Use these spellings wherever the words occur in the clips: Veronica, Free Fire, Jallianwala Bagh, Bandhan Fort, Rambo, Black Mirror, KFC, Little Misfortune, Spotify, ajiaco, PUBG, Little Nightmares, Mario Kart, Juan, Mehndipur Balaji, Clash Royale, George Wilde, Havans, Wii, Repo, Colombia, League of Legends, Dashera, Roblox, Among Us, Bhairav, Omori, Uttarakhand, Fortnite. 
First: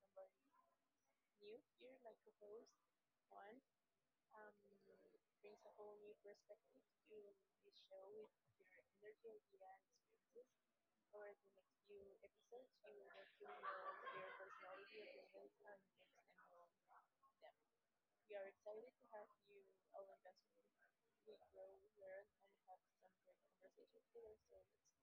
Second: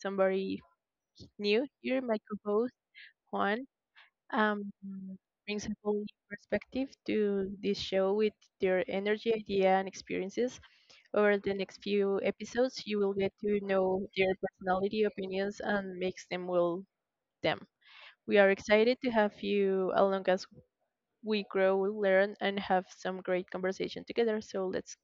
somebody new here. My co-host Juan um, brings a whole new perspective to this show with their energy, idea, and experiences. Over the next few episodes, you will get to know their personality, opinions, and makes them will them. We are excited to have you along as we grow, learn, and have some great conversation together. So let's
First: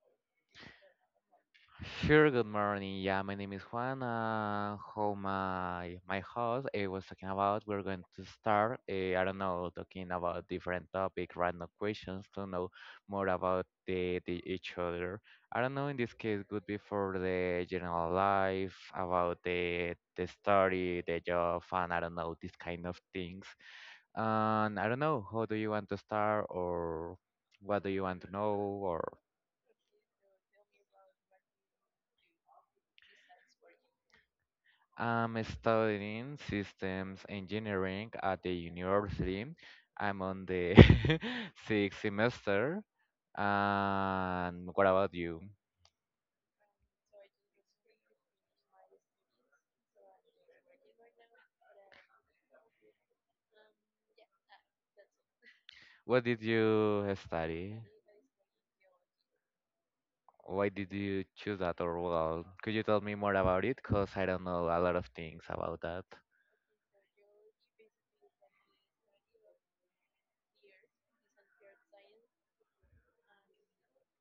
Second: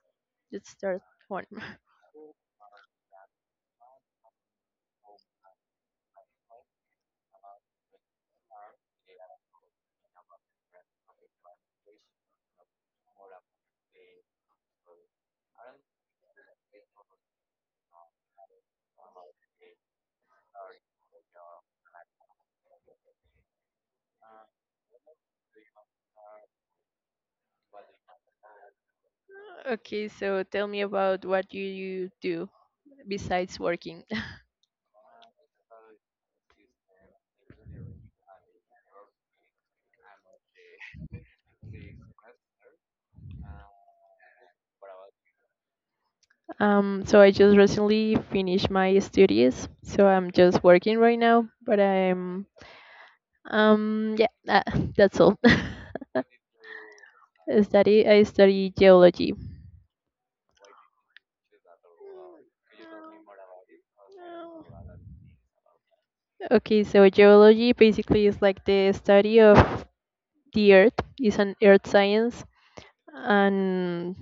let's start one. Sure, good morning. Yeah, my name is Juan. How my host was talking about, we're going to start. I don't know, talking about different topic, random questions to know more about the each other. I don't know. In this case, could be for the general life, about the story, the job, and I don't know these kind of things. And I don't know, how do you want to start, or what do you want to know, or? Okay, so tell me about what you do besides working. I'm studying systems engineering at the university. I'm on the sixth semester. And what about you? So I just recently finished my studies, so I'm just working right now. But I'm yeah, that's all. What did you I study? study I study geology. Why did you choose that or well, could you tell me more about it? Because I don't know a lot of things about that. Okay, so geology basically is like the study of the earth, it's an earth science. And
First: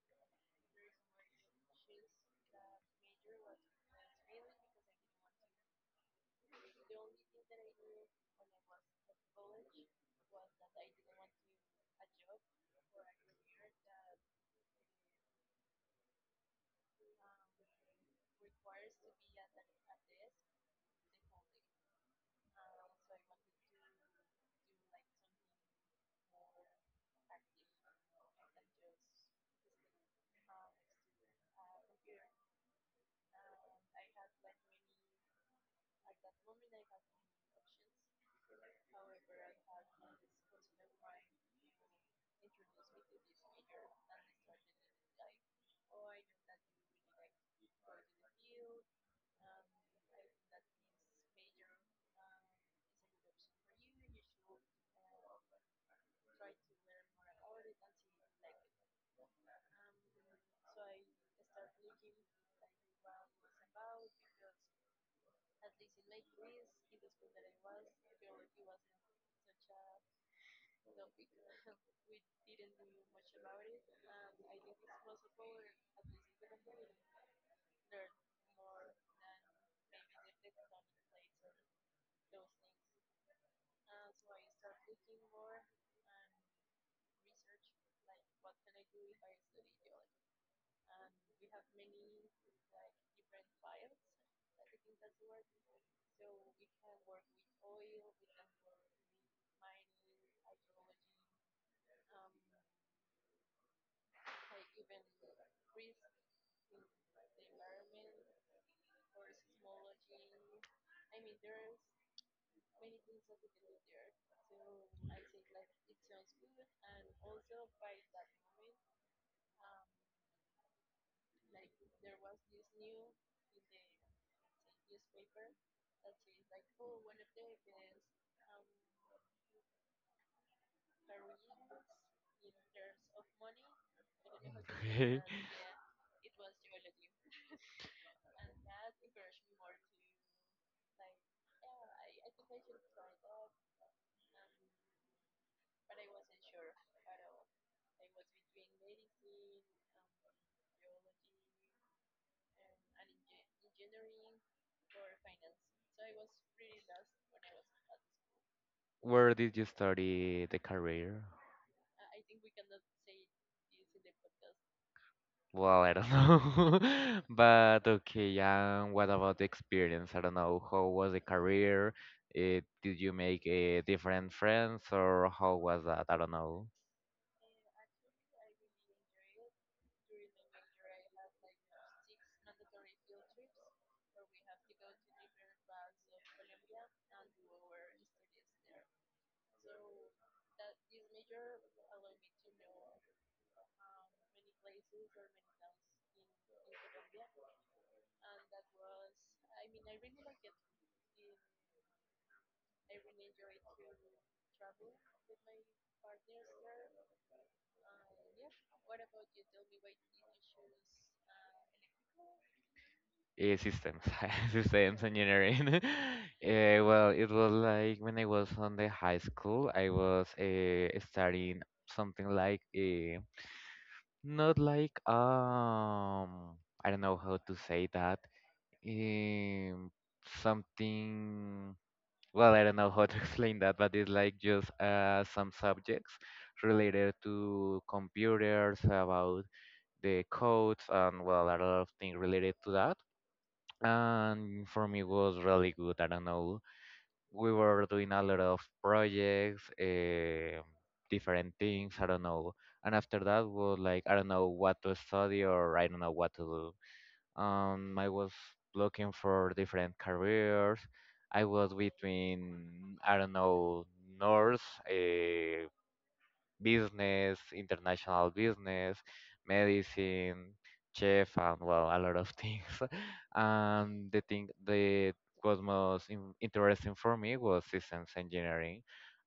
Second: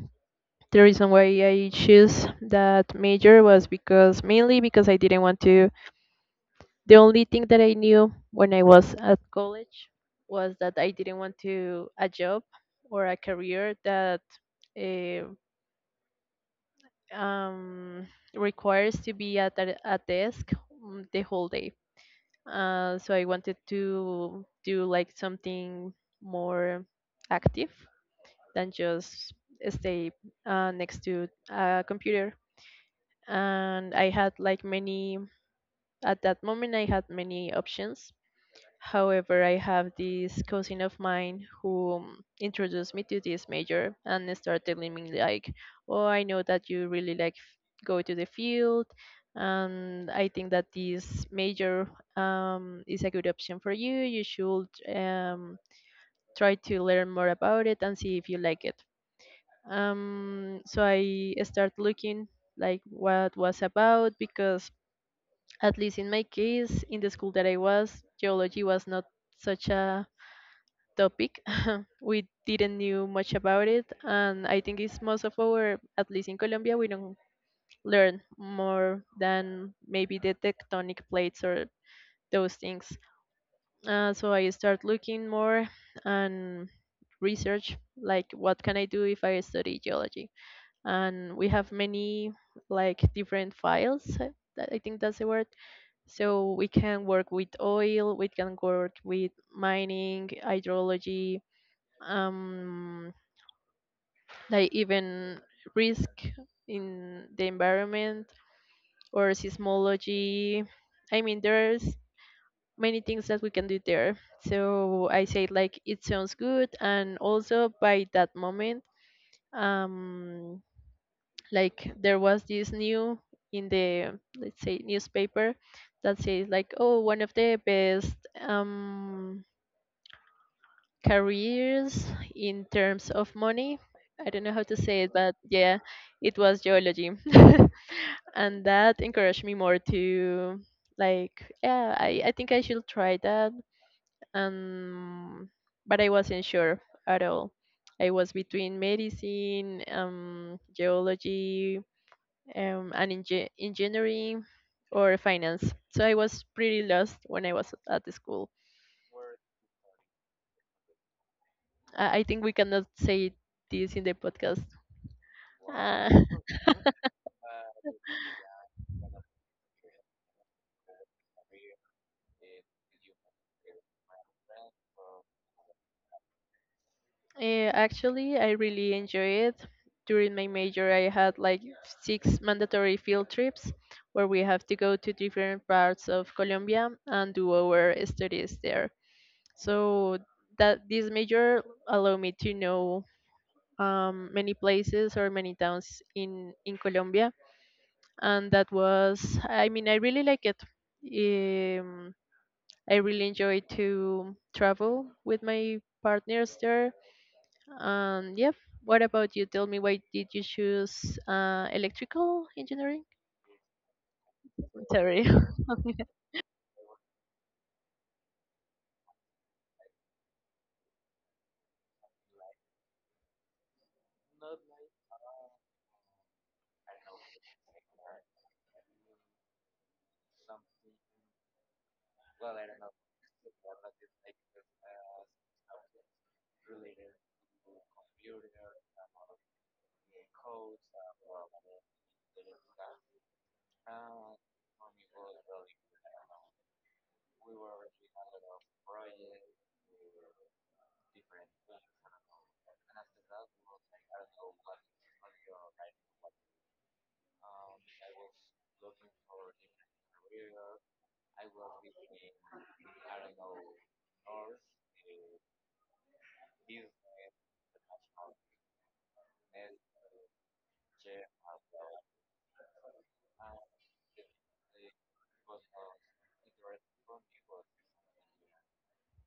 the reason why I choose that major was because mainly because I didn't want to. The only thing that I knew when I was at college was that I didn't want to a job or a career that uh, um, requires to be at a desk the whole day. So I wanted to do like something more active than just stay next to a computer. And I had like many, at that moment, I had many options. However, I have this cousin of mine who introduced me to this major and started telling me like, "Oh, I know that you really like go to the field, and I think that this major is a good option for you. You should try to learn more about it and see if you like it." So I started looking like what was about because at least in my case, in the school that I was, geology was not such a topic. We didn't knew much about it, and I think it's most of our, at least in Colombia, we don't learn more than maybe the tectonic plates or those things. So I start looking more and research like what can I do if I study geology, and we have many like different files. That- I think that's the word. So we can work with oil, we can work with mining, hydrology, um like even risk in the environment or seismology. I mean, there's many things that we can do there. So I say like it sounds good, and also by that moment, um, like there was this new in the let's say newspaper that says like, oh, one of the best um careers in terms of money. I don't know how to say it, Okay. but yeah, it was geology. And that encouraged me more to like, yeah, I think I should try that, um but I wasn't sure at all. I was between medicine, geology, and engineering or finance. So I was pretty lost when I was at the school. Where did you study the career? I think we cannot say this in the podcast. Well, I don't uh, know. But okay, what about the experience? I don't know. How was the career? Did you make different friends or how was that? I don't know. Actually, I really enjoy it. During my major, I had like six mandatory field trips where we have to go to different parts of Colombia and do our studies there. So that this major allowed me to know many places or many towns in Colombia, and that was, I mean, I really like it. Um, I really enjoy to travel with my partners there, yep. What about you? Tell me why did you choose electrical engineering? Systems, I'm systems sorry. engineering. Well, it was like when I was on the high school, I was studying something like not like I don't know how to say that. Um, Something. Well, I don't know how to explain that, but it's like just some subjects related to computers, about the codes, and well, a lot of things related to that. And for me, it was really good. I don't know. We were doing a lot of projects, different things. I don't know. And after that was like I don't know what to study or I don't know what to do. I was looking for different careers. I was between, I don't know, nurse, uh, business, international business, medicine, chef, and well, a lot of things. And the thing that was most interesting for me was systems engineering.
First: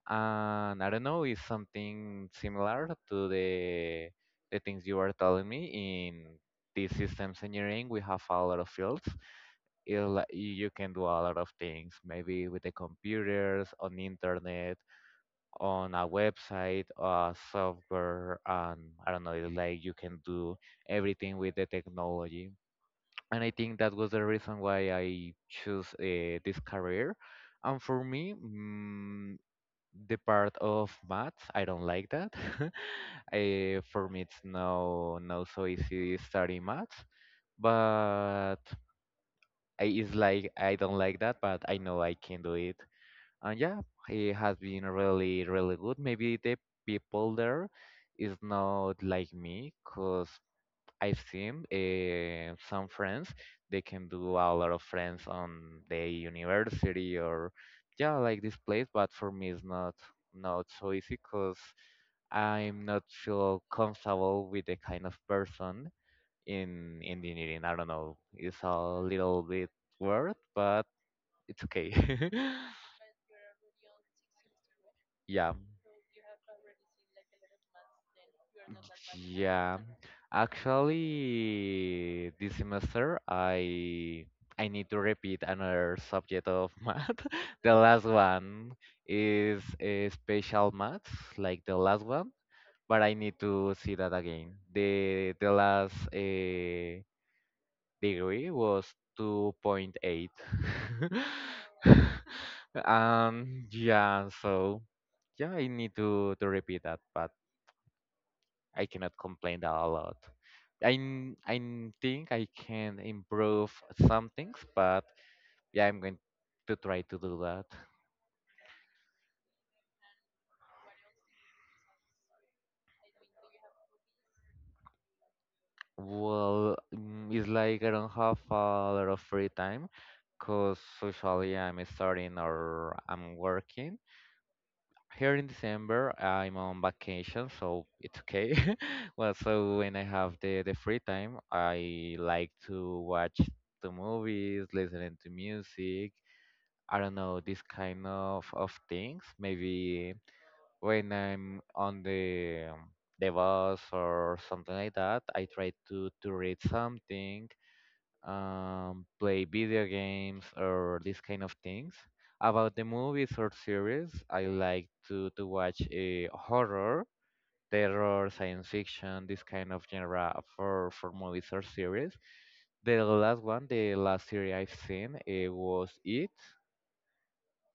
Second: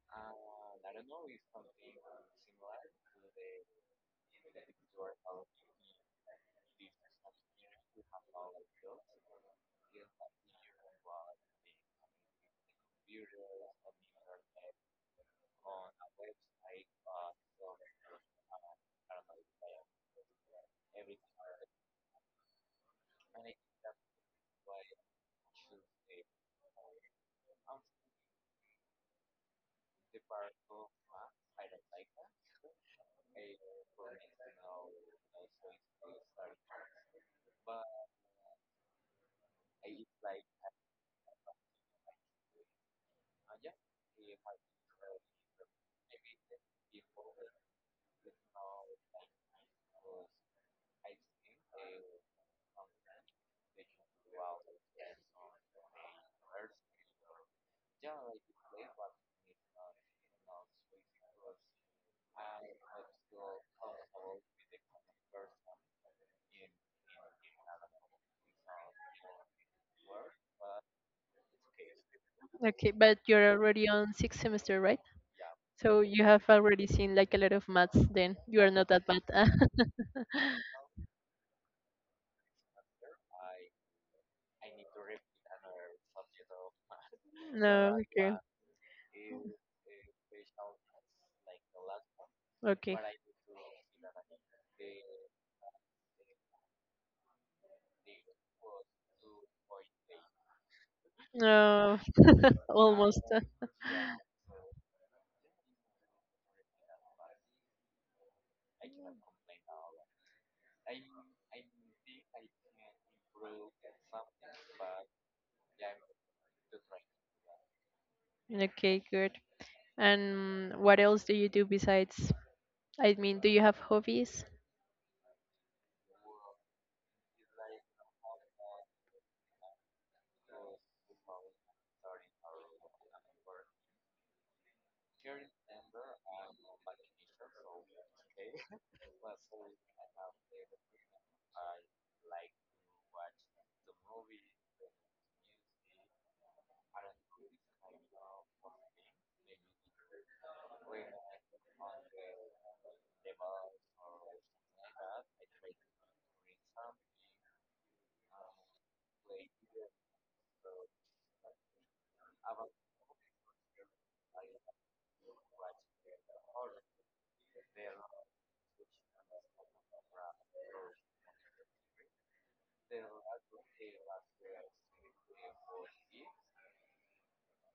And I don't know, is something similar to the things you were telling me in this systems engineering we have a lot of fields it, you can do a lot of things maybe with the computers on the internet on a website, a software, and I don't know, it's like you can do everything with the technology. And I think that was the reason why I chose this career. And for me, the part of maths, I don't like that. Eh, for me, it's no so easy studying maths, but it's like I don't like that, but I know I can do it and yeah, it has been really, really good. Maybe the people there is not like me, cause I've seen some friends they can do a lot of friends on the university or yeah, like this place. But for me, it's not so easy, cause I'm not feel comfortable with the kind of person in engineering. I don't know. It's a little bit weird, but it's okay. Okay, but you're already on sixth semester, right? Yeah. So you have already seen like a lot of maths. Then you are not that bad. Yeah, actually, this semester I need to repeat another subject of math. The No. last Okay. one is a special maths, like the last one, Okay. but I need to see that again. The last degree was 2.8. No. Almost. Yeah, so yeah, I need to repeat that, but I cannot complain a lot. Think I can improve some things, but yeah, I'm going to try to do that. Okay. Good. And what else do you do besides? I mean, do you have hobbies? Well, it's like I don't have a lot of free time because usually I'm studying or I'm working. Here in December, I'm on vacation, so it's okay. Well, so when I have the free time, I like to watch the movies, listening to music, I don't know, this kind of things. Maybe when I'm on the bus or something like that, I try to read something, play video games or this kind of things. About the movies or series, I like to watch a horror, terror, science fiction, this kind of genre for movies or series. The last one, the last series I've seen, it was It.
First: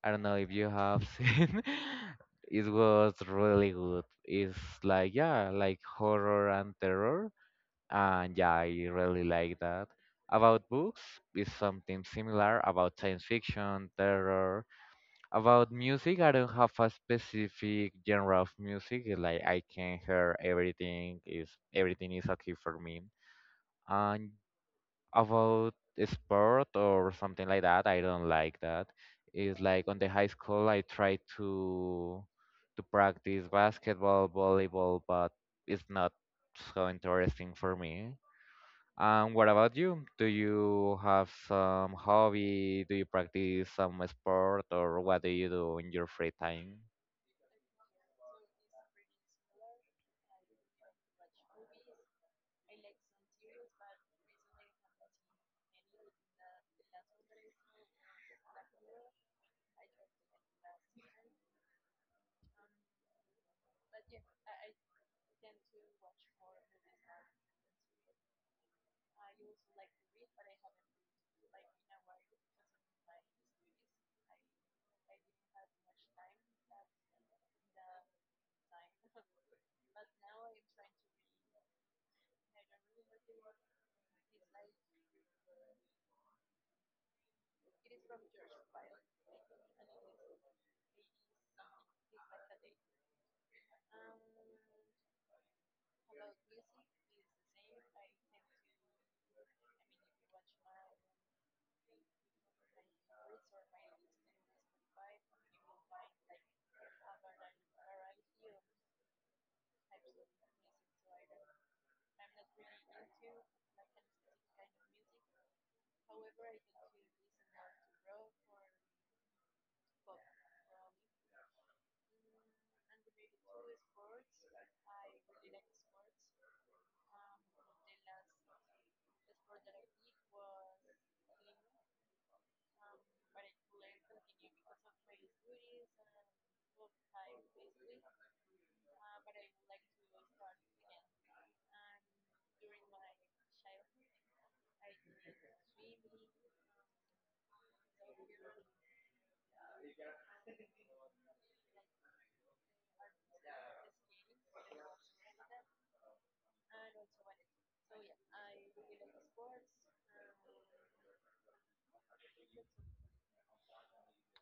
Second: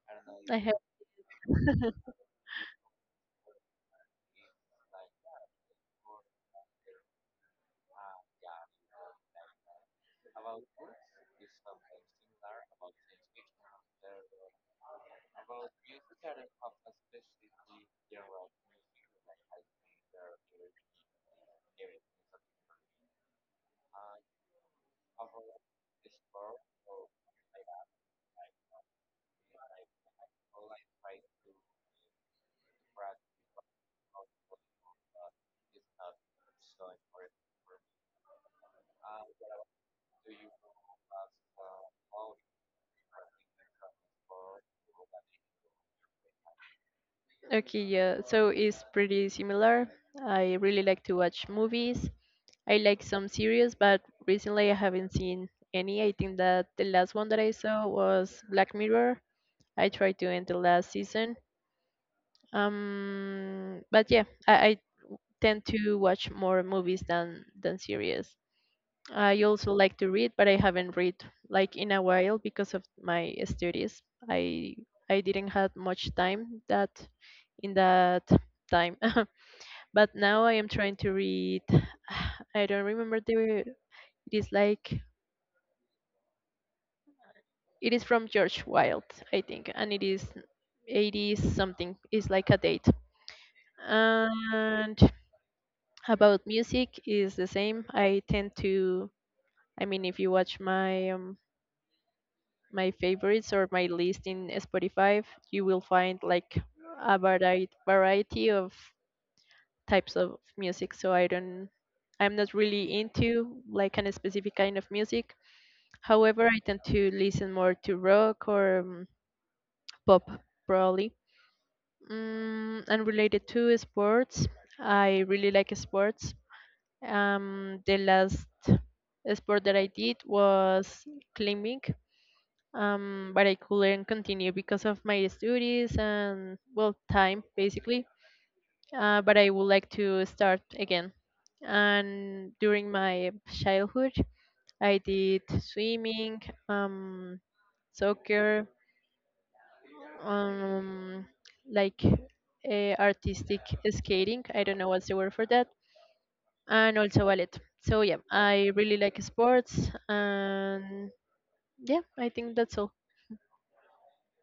I don't know if I you have. have seen. It was really good. It's like yeah, like horror and terror, and yeah, I really like that. About books it's something similar about science fiction, terror. About music, I don't have a specific genre of music. Like I can hear everything. Is Everything is okay for me. And about sport or something like that. I don't like that. It's like on the high school I try to practice basketball, volleyball, but it's not so interesting for me. And what about you? Do you have some hobby? Do you practice some sport or what do you do in your free time? Okay, yeah. So it's pretty similar. I really like to watch movies. I like some series, but recently I haven't seen any. I think that the last one that I saw was Black Mirror. I tried to end the last season. But yeah, I tend to watch more movies than series. I also like to read, but I haven't read like in a while because of my studies. I I didn't have much time that in that time. But now I am trying to read. I don't remember the. It is like it is from George Wilde, I think, and it is 80s something. It's like a date. And about music is the same. I tend to. I mean, if you watch my my favorites or my list in Spotify, you will find like a variety of types of music. So I'm not really into like an specific kind of music. However, I tend to listen more to rock or pop, probably. And related to sports, I really like sports. The last sport that I did was climbing, but I couldn't continue because of my studies and, well, time basically. But I would like to start again. And during my childhood, I did swimming, um, soccer, um like artistic skating, I don't know what's the word for that, and also ballet. So yeah, I really like sports, and yeah, I think that's all.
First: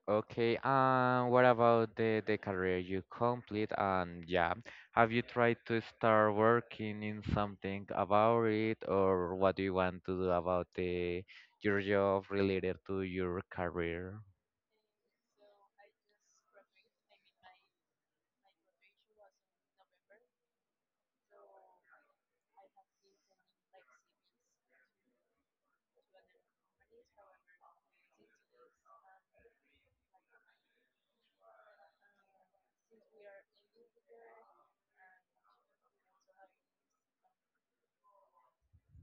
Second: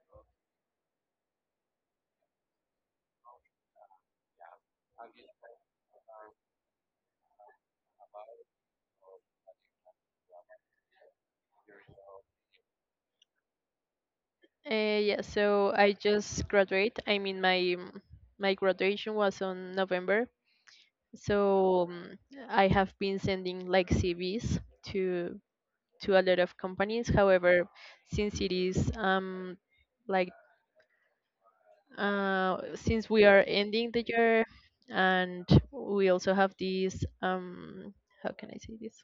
Okay, and what about the career you complete? And yeah, have you tried to start working in something about it, or what do you want to do about the your job related to your career? Uh, yeah, so I just graduate, I mean, my my graduation was on November. So I have been sending like CVs to to a lot of companies. However, since it is like, since we are ending the year, and we also have this, how can I say this,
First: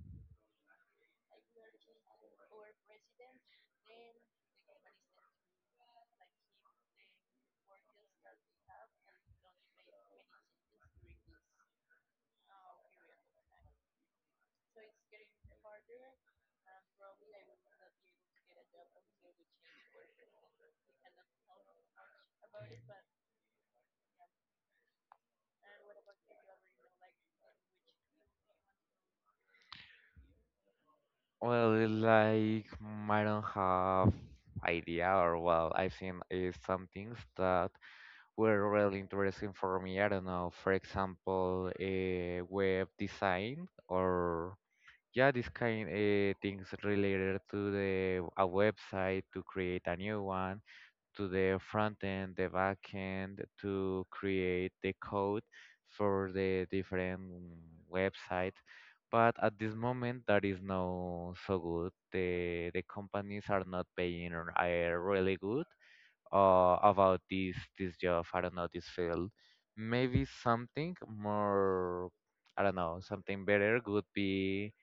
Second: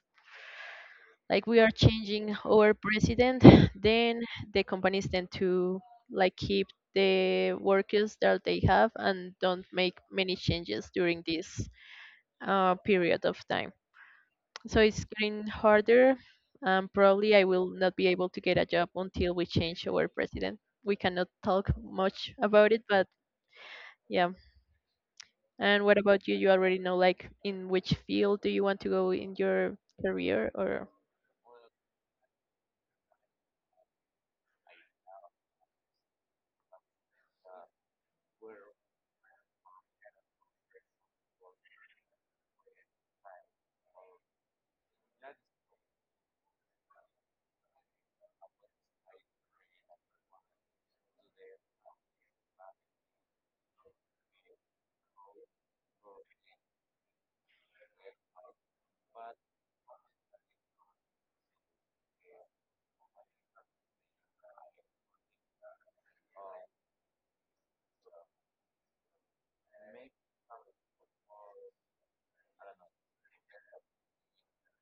like, we are changing our president. Then the companies tend to like keep the workers that they have and don't make many changes during this period of time. So it's getting harder, and probably I will not be able to get a job until we change our president. We cannot talk much about it, but yeah. And what about you? You already know like in which field do you want to go in your career or... Well, it's like I don't have idea, or well, I've seen some things that were really interesting for me. I don't know, for example, web design or yeah, this kind things related to the a website to create a new one, to the front end, the back end, to create the code for the different website. But at this moment, that is not so good. The companies are not paying really good about this job. I don't know this field. Maybe something more. I don't know. Something better would be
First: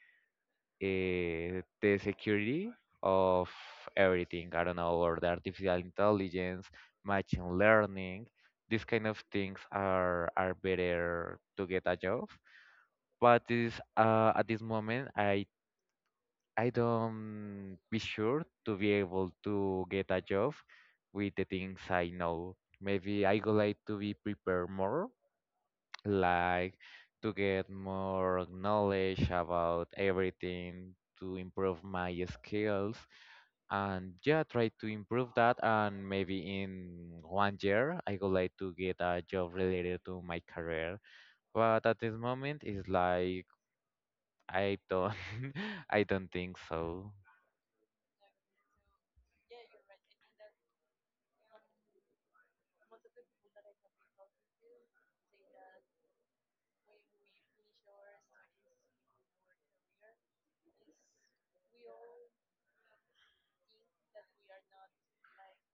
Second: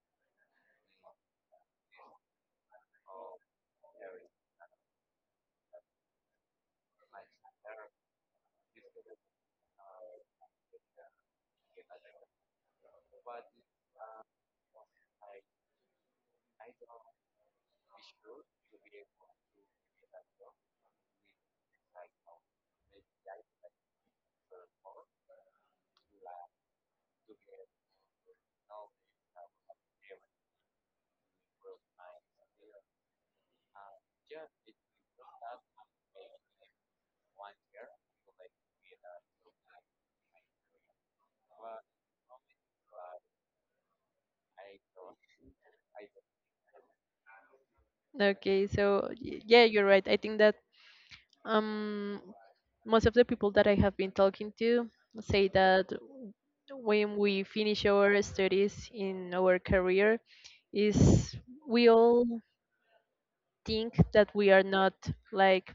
the security of everything. I don't know, or the artificial intelligence, machine learning, these kind of things are better to get a job. But this at this moment, I don't be sure to be able to get a job with the things I know. Maybe I would like to be prepared more like to get more knowledge about everything, to improve my skills, and yeah, try to improve that. And maybe in one year, I would like to get a job related to my career. But at this moment, it's like I don't, I don't think so. Okay, so yeah, you're right. I think that um most of the people that I have been talking to say that when we finish our studies in our career is we all think that we are not like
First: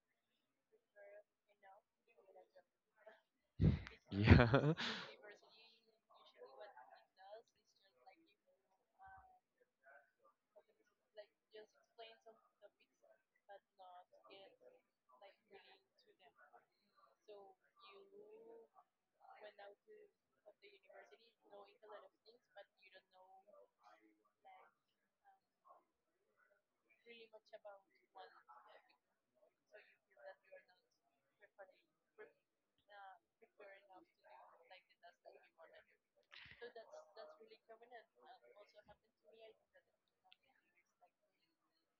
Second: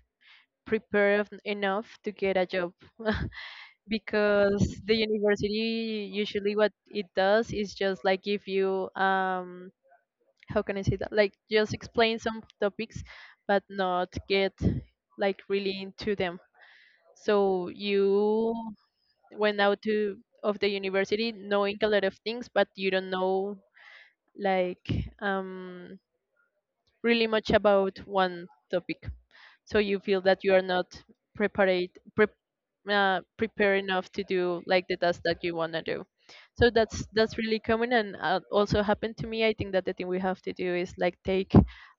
prepared enough to get a job. Because Yeah. the university usually what it does is just like give you, how can I say that, like, just explain some topics but not get like really into them. So you went out to of the university knowing a lot of things, but you don't know like um really much about one topic. So you feel that you are not prepared prepare enough to do like the task that you want to do. So that's really common, and also happened to me. I think that the thing we have to do is like take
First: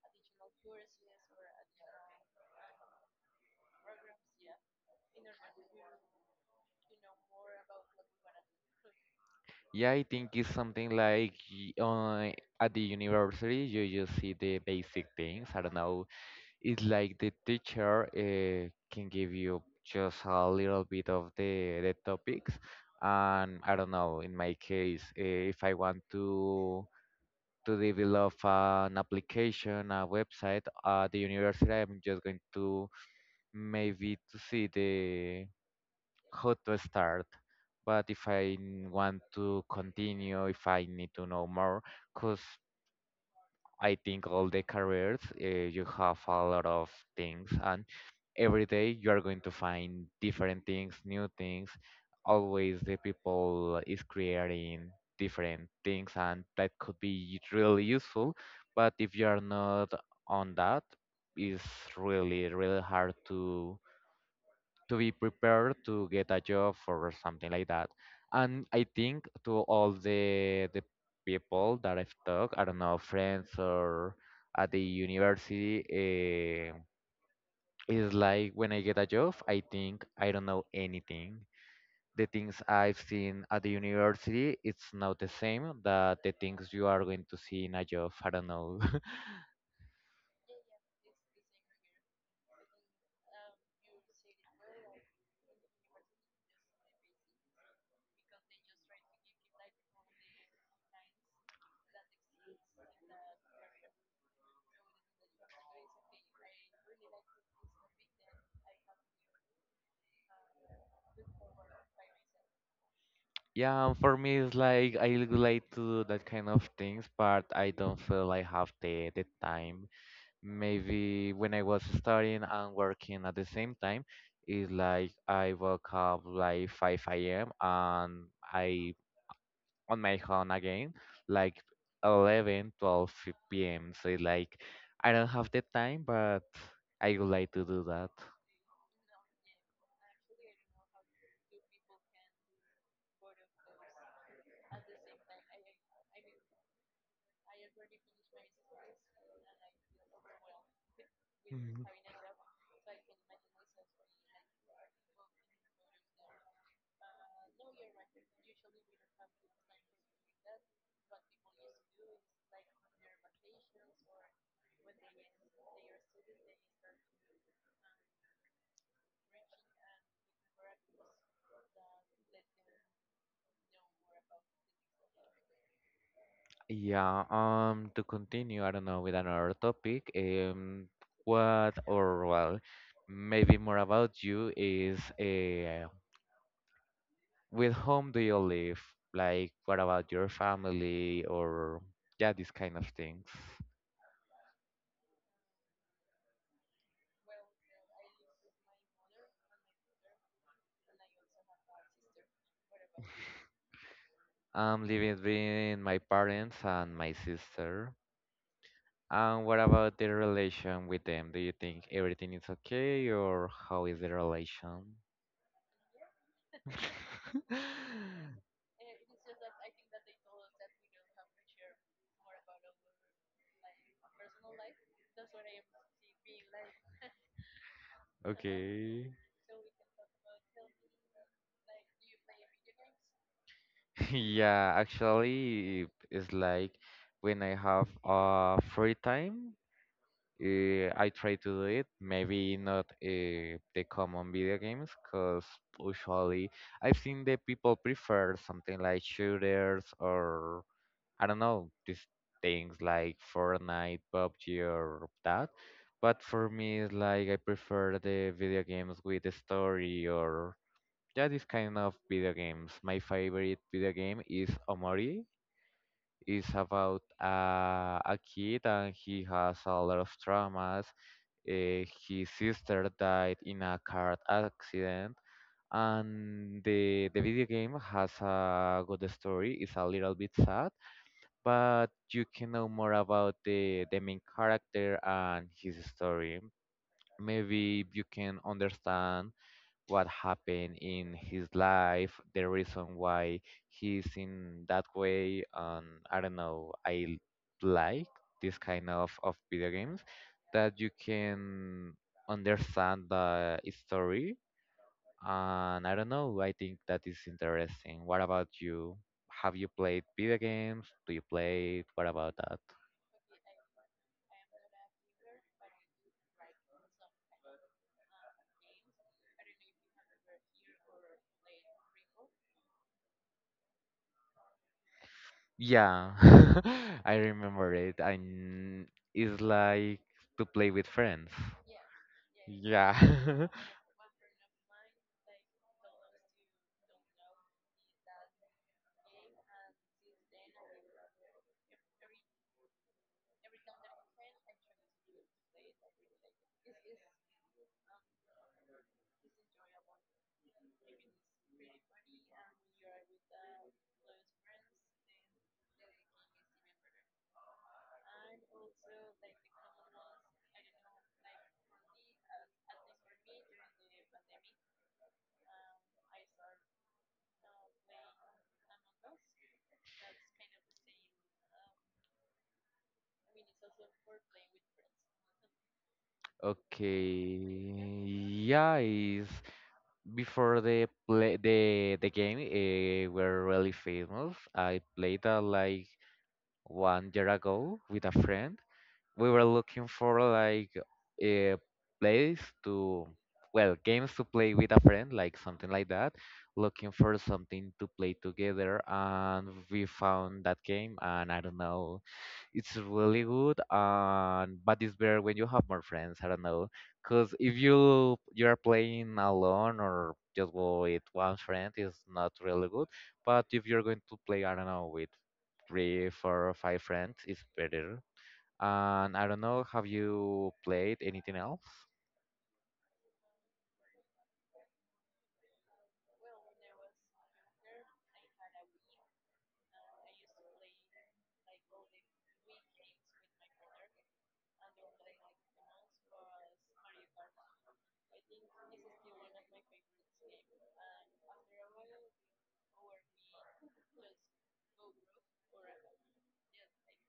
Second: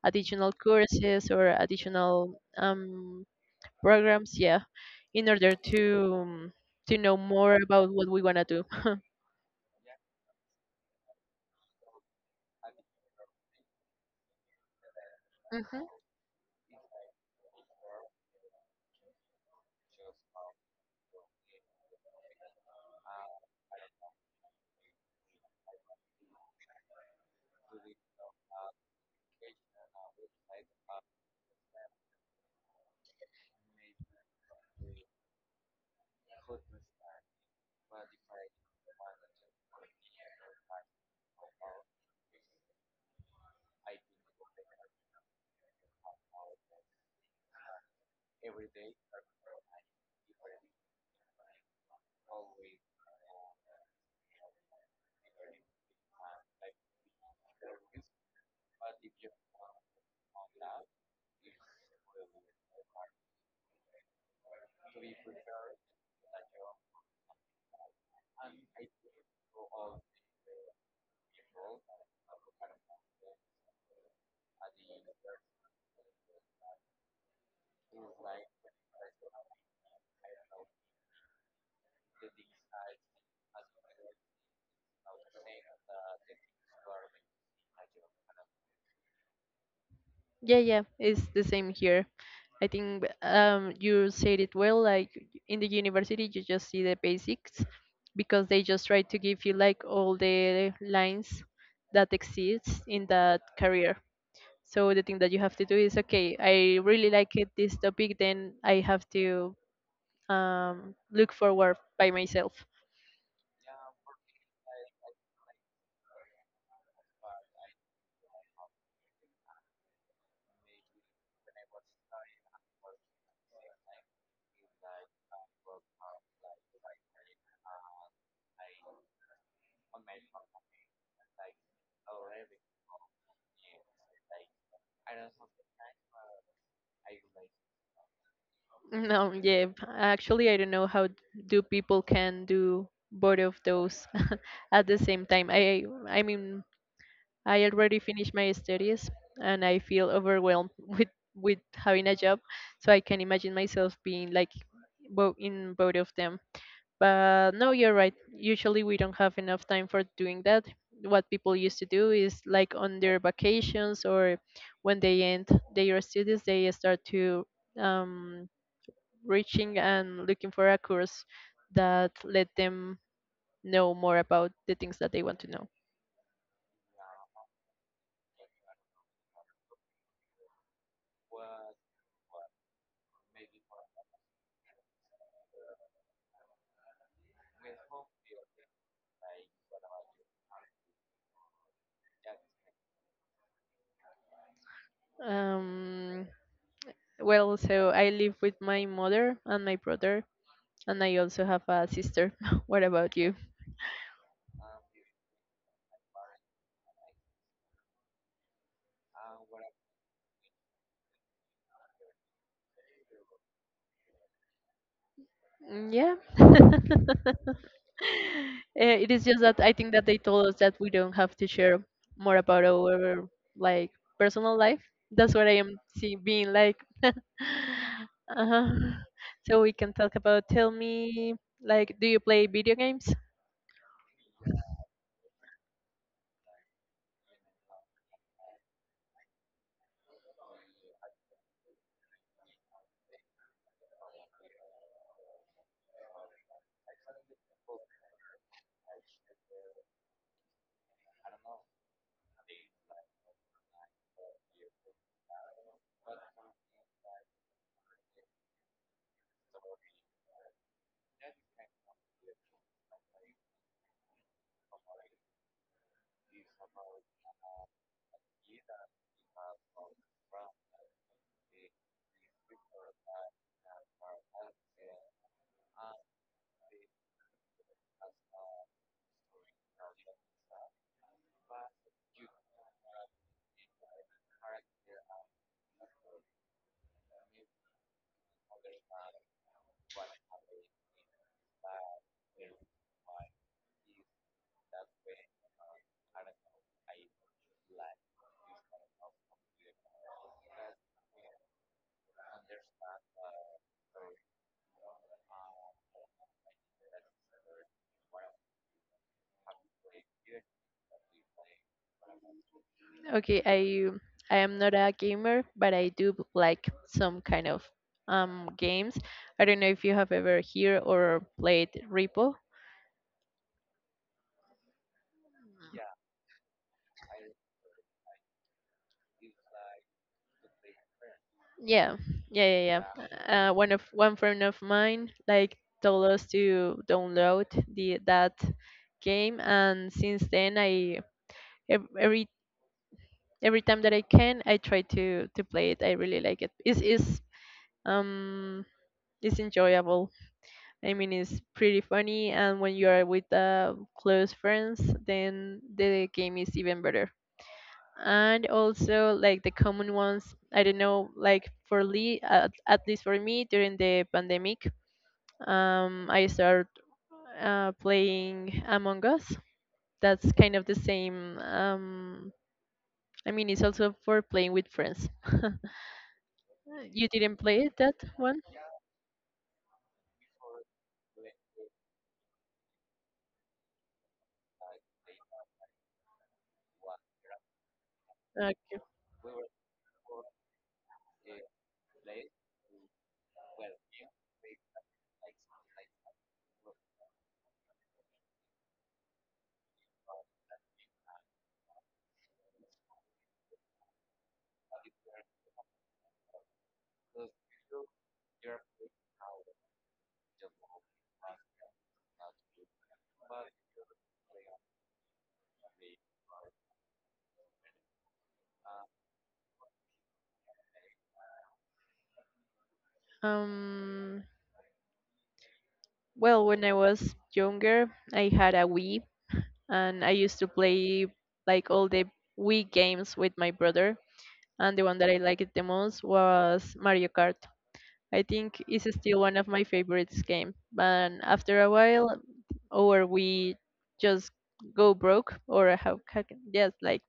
additional courses or additional programs, yeah, in order to, to know more about what we want to do. Yeah, I think it's something like at the university, you just see the basic things. I don't Hmm. know. It's like the teacher can give you just a little bit of the topics. And I don't know, in my case, if I want to develop an application, a website at the university, I'm just going to maybe to see the how to start, but if want to continue, if I need to know more, because I think all the careers you have a lot of things, and every day you are going to find different things, new things. Always the people is creating different things, and that could be really useful. But if you are not on that, it's really really hard to be prepared to get a job or something like that. And I think to all the people that I've talked, I don't know, friends or at the university, it's like when I get a job, I think I don't know anything. The things I've seen at the university, it's not the same that the things you are going to see in a job. I don't know. Yeah, yeah, it's the same here. I think, you said it well. Like in the university, you just see the basics because they just try to give you like all the lines that exists in that career. So the thing that you have to do is okay. I really like it, this topic. Then I have to, look forward by myself. Yeah, and for me, it's like I would like to do that kind of things, but I don't feel I have the time maybe when I was studying and working at the same time, it's like I woke up like 5 a.m. and I on my phone again, like 11, 12 p.m. So it's like I don't have the time, but I would like to do that. No, yeah. Actually, I don't know how do people can do both of those at the same time. I mean, I already finished my studies and I feel overwhelmed with Mhm. having a job, so I can imagine myself being like both in both of them. But no, you're right. Usually we don't have enough time for doing that. What people used to do is like on their vacations or when they end their studies, they start to, um, reaching and looking for a course that let them know more about the things that they want to know. Yeah, to continue, I don't know, with another topic, what or well, maybe more about you is with whom do you live? Like, what about your family or yeah, these kind of things. Um, Well so I live with my mother and my brother, and I also have a sister. What about you? I'm living with my parents and my sister. And what about the relation with them? Do you think everything is okay or how is the relation? Mm, yeah. It is just that I think that they told us that we don't have to share more about our like personal life. That's what I am see being like. uh Okay. So we can talk about, tell me, like, do you play video games? Yeah, actually, it's like when I have free time, I try to do it. Maybe not the common video games, because usually I've seen that people prefer something like shooters or I don't know these things like Fortnite, PUBG, or that. But for me, it's like I prefer the video games with the story or. Yeah, this kind of video games. My favorite video game is Omori. It's about a kid and he has a lot of traumas. His sister died in a car accident, and the video game has a good story. It's a little bit sad, but you can know more about the main character and his story. Maybe you can understand what happened in his life, the reason why he's in that way. And I don't know, I like this kind of video games that you can understand the story. And I don't know, I think that is interesting. What about you? Have you played video games? Do you play it? What about that? Okay, I am not a gamer, but I do like some kind of games. I don't know if you have ever heard or played Repo. Yeah, I remember it. And it's like to play with friends. Yeah, yeah, yeah, yeah. Yeah. One friend of mine like told us to download the that game, and since then I ev- every every time that I can, I try to play it. I really like it. It's is um it's enjoyable. I mean, it's pretty funny, and when you are with close friends, then the game is even better. And also, like the common ones, I don't know, like for Lee, at least for me, during the pandemic, I started playing Among Us. That's kind of the same. I mean, it's also for playing with friends. You didn't play it, Okay, that one? yeah, is before the play the game were really famous. I played that like 1 year ago with a friend. Okay. We were looking for like a place to, well, games to play with a friend, like something like that. Looking for something to play together, and we found that game. And I don't know, it's really good, and but it's better when you have more friends. I don't know, because if you are playing alone or just with one friend, it's not really good. But if you're going to play, I don't know, with 3, 4 or five friends, it's better. And I don't know, have you played anything else? Um, well, when I was younger, I had a Wii, and I used to play like all the Wii games with my brother. And the one that I liked the most was Mario Kart. I think it's still one of my favorites game. But after a while, or we just go broke, or how yes, like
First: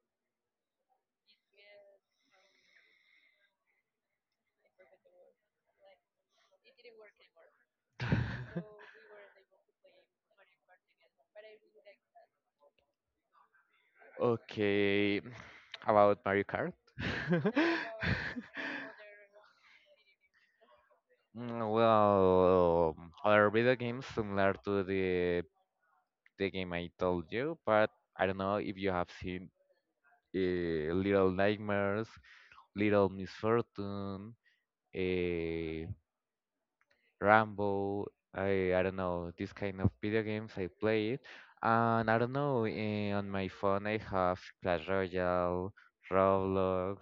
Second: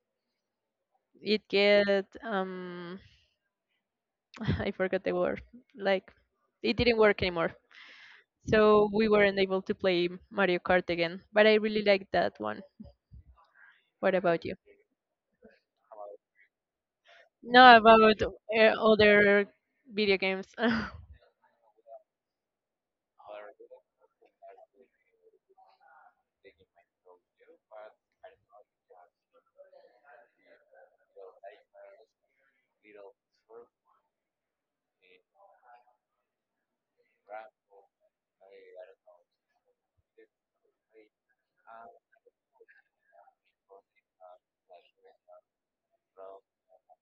it get I forgot the word. Like it didn't work anymore. So we weren't able to play Mario Kart again. But I really liked that one. What about you? Okay, about Mario Kart? No, about other video games. Mm, well, other video games similar to the game I told you, but I don't know if you have seen Little Nightmares, Little Misfortune, uh, Rambo. I don't know, this kind of video games I play it, and I don't know, on my phone I have Clash Royale, Roblox,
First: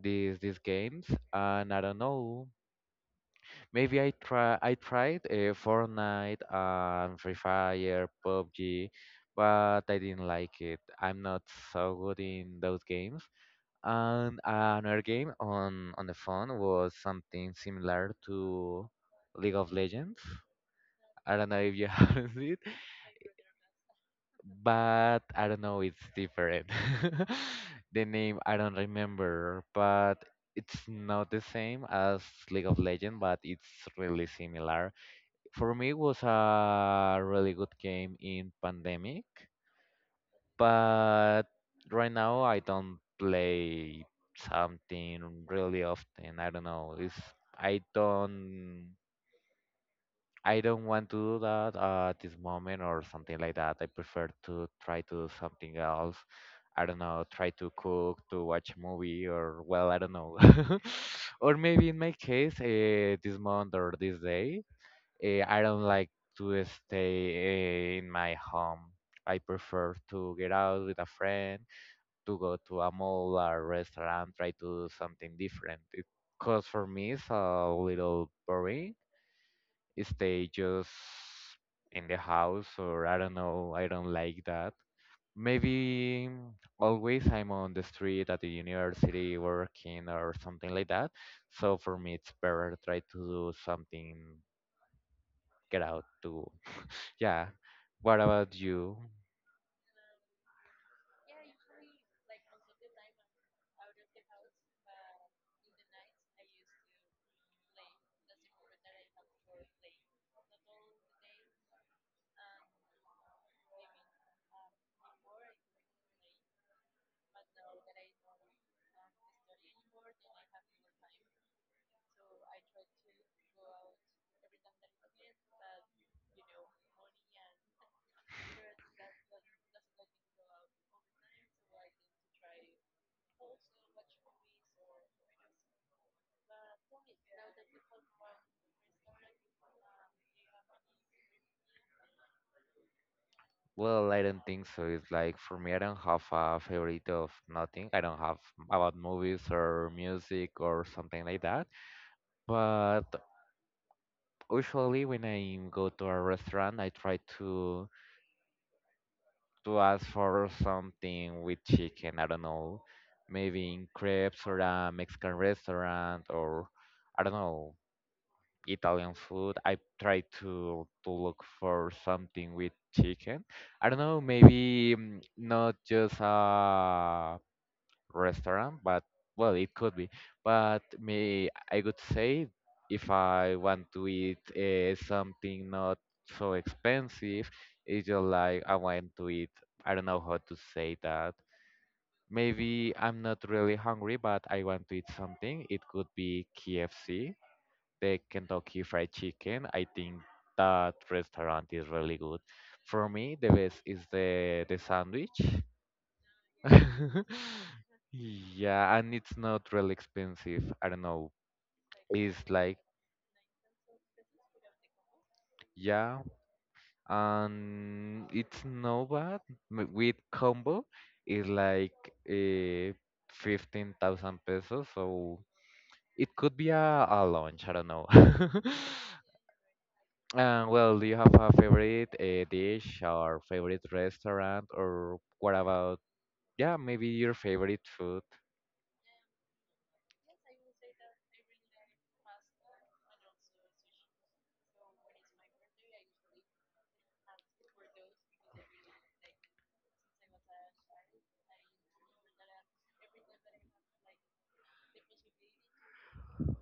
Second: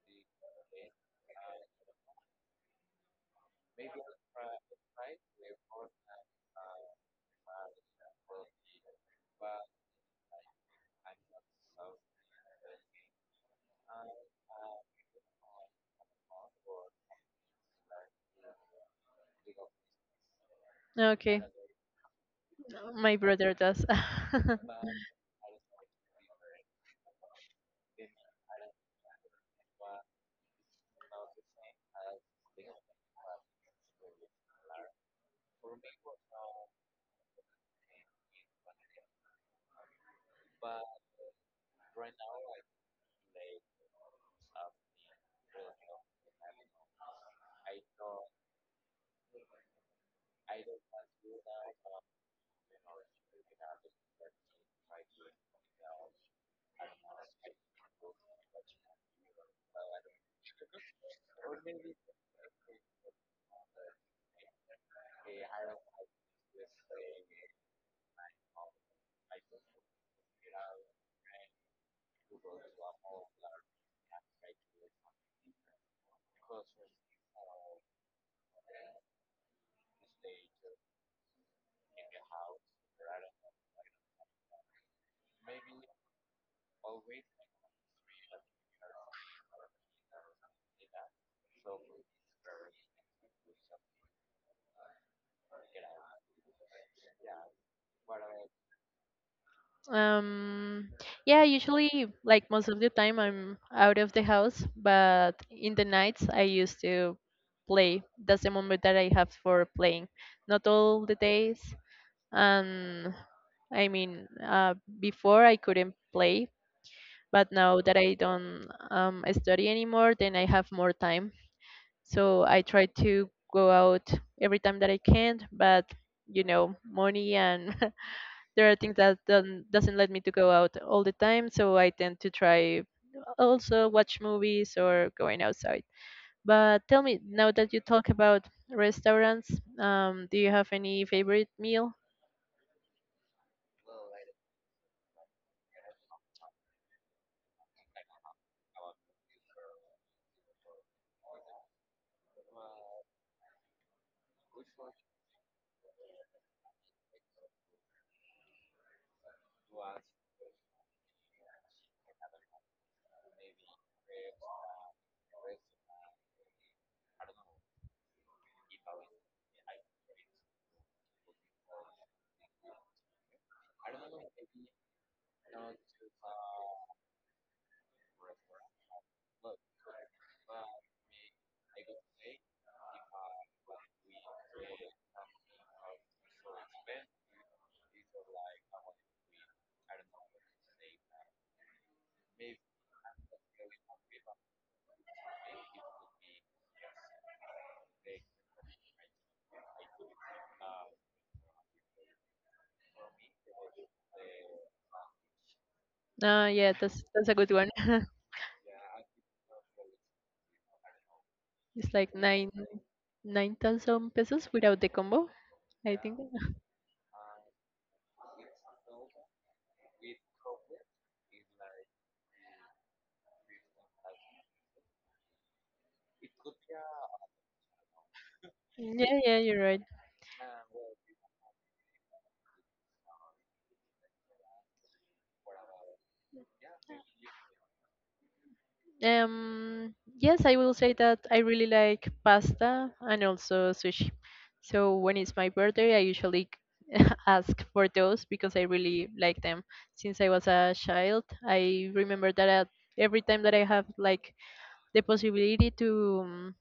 these games, and I don't know. Maybe I tried Fortnite and Free Fire, PUBG, but I didn't like it. I'm not so good in those games. And another game on the phone was something similar to League of Legends. I Okay, don't know if you haven't seen it, my brother does. but I don't know, it's different. The name I don't remember, but it's not the same as League of Legends, but it's really similar. For me, it was a really good game in pandemic, but right now I don't play something really often. I don't know. It's, I don't I don't want to do that at this moment or something like that. I prefer to try to do something else. I don't know, try to cook, to watch a movie, or well, I don't know. Or maybe in my case, this month or this day, I don't like to stay in my home. I prefer to get out with a friend, to go to a mall or restaurant, try to do something different. Because for me, it's a little boring. Stay just in the house, or I don't know, I don't like that. Maybe always I'm on the street at the university working or something like that. So for me, it's better to try to do something, get out, to, yeah. What about you? um, yeah, usually, like most of the time, I'm out of the house, but in the nights, I used to play. That's the moment that I have for playing. Not all the days. And I mean, before I couldn't play, but now that I don't study anymore, then I have more time. So I try to go out every time that I can, but you know, money and there are things that don't, doesn't let me to go out all the time, so I tend to try also watch movies or going outside. But tell me, now that you talk about restaurants, do you have any favorite meal? Well, I don't think so. It's like for me, I don't have a favorite of nothing. I don't have about movies or music or something like that. But usually, when I go to a restaurant, I try to ask for something with chicken. I don't know, maybe in crepes or a Mexican restaurant or, I don't know, Italian food. I try to look for something with chicken. I don't know, maybe mm, not just a restaurant, but well, it could be. But me, I would say if I want to eat something not so expensive, it's just like I want to eat. I don't know how to say that. Maybe I'm not really hungry, but I want to eat something. It could be KFC, the Kentucky Fried Chicken. I think that restaurant is really good. For me, the best is the sandwich. Yeah, that's a good one. Yeah, and it's not really expensive. I don't know. It's like It's nine like, nine thousand pesos without the combo, I yeah, think. and it's no bad. M- With combo, is like uh, 15,000 pesos. So it could be a lunch. I don't know. Yeah, yeah, you're right. Well, do you have a favorite dish or favorite restaurant, or what about, yeah, maybe your favorite food? Yes, I will say that I really like pasta and also sushi. So when it's my birthday, I usually ask for those because I really like them. Since I was a child, I remember that at every time that I have like the possibility to,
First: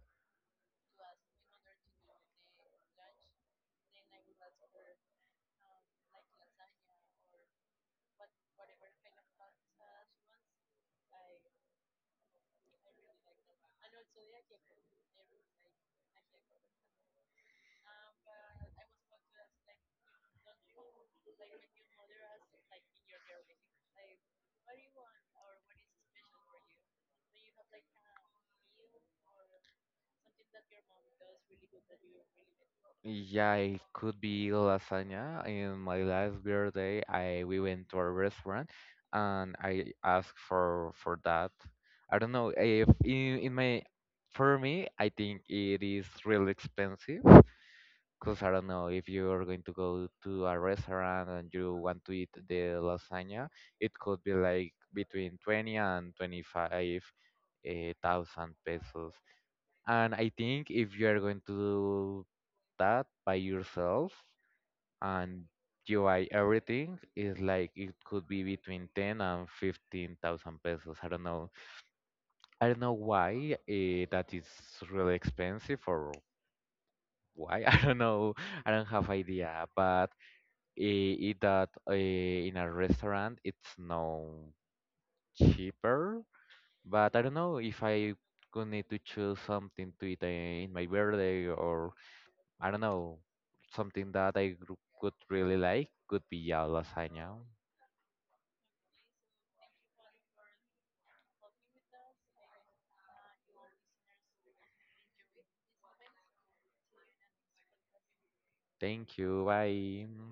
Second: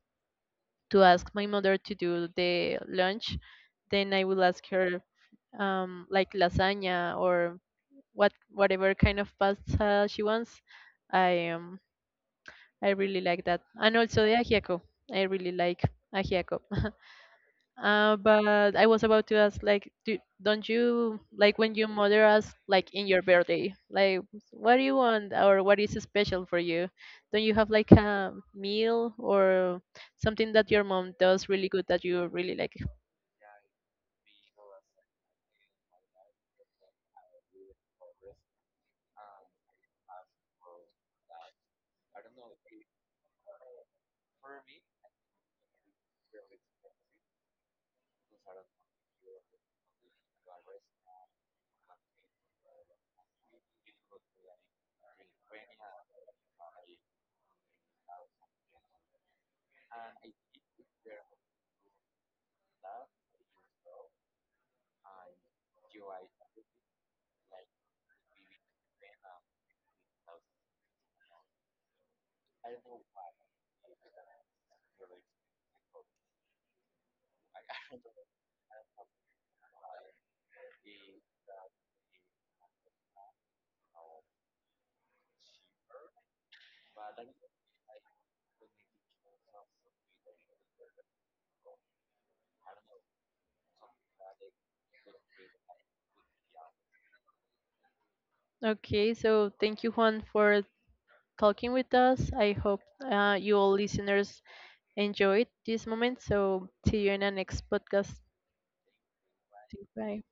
to ask my mother to do the lunch, then I will ask her, like lasagna or whatever kind of pasta she wants. I um, I really like that. And also the ajiaco. I really like ajiaco. But I was about to ask, like, do, don't you, like, when your mother asks, like, in your birthday, like, what do you want or what is special for you? Don't you have, like, a meal or something that your mom does really good that you really like? Yeah, it could be lasagna. In my last birthday, I we went to a restaurant and I asked for that. I don't know if in my, for me, I think it is really expensive. Because I don't know, if you're going to go to a restaurant and you want to eat the lasagna, it could be like between 20 and 25 thousand pesos. And I think if you are going to do that by yourself and you buy everything, is like it could be between 10 and 15 thousand pesos. I don't know. I don't know why that is really expensive or why. I don't know. I don't have idea, but eat that in a restaurant, it's no cheaper. But I don't know if I could need to choose something to eat in my birthday or I don't know, something that could really like could be a lasagna. Okay, so thank you, Juan, for talking with us. I hope you all listeners enjoyed this moment. So see you in the next podcast. Thank you. Bye. Bye.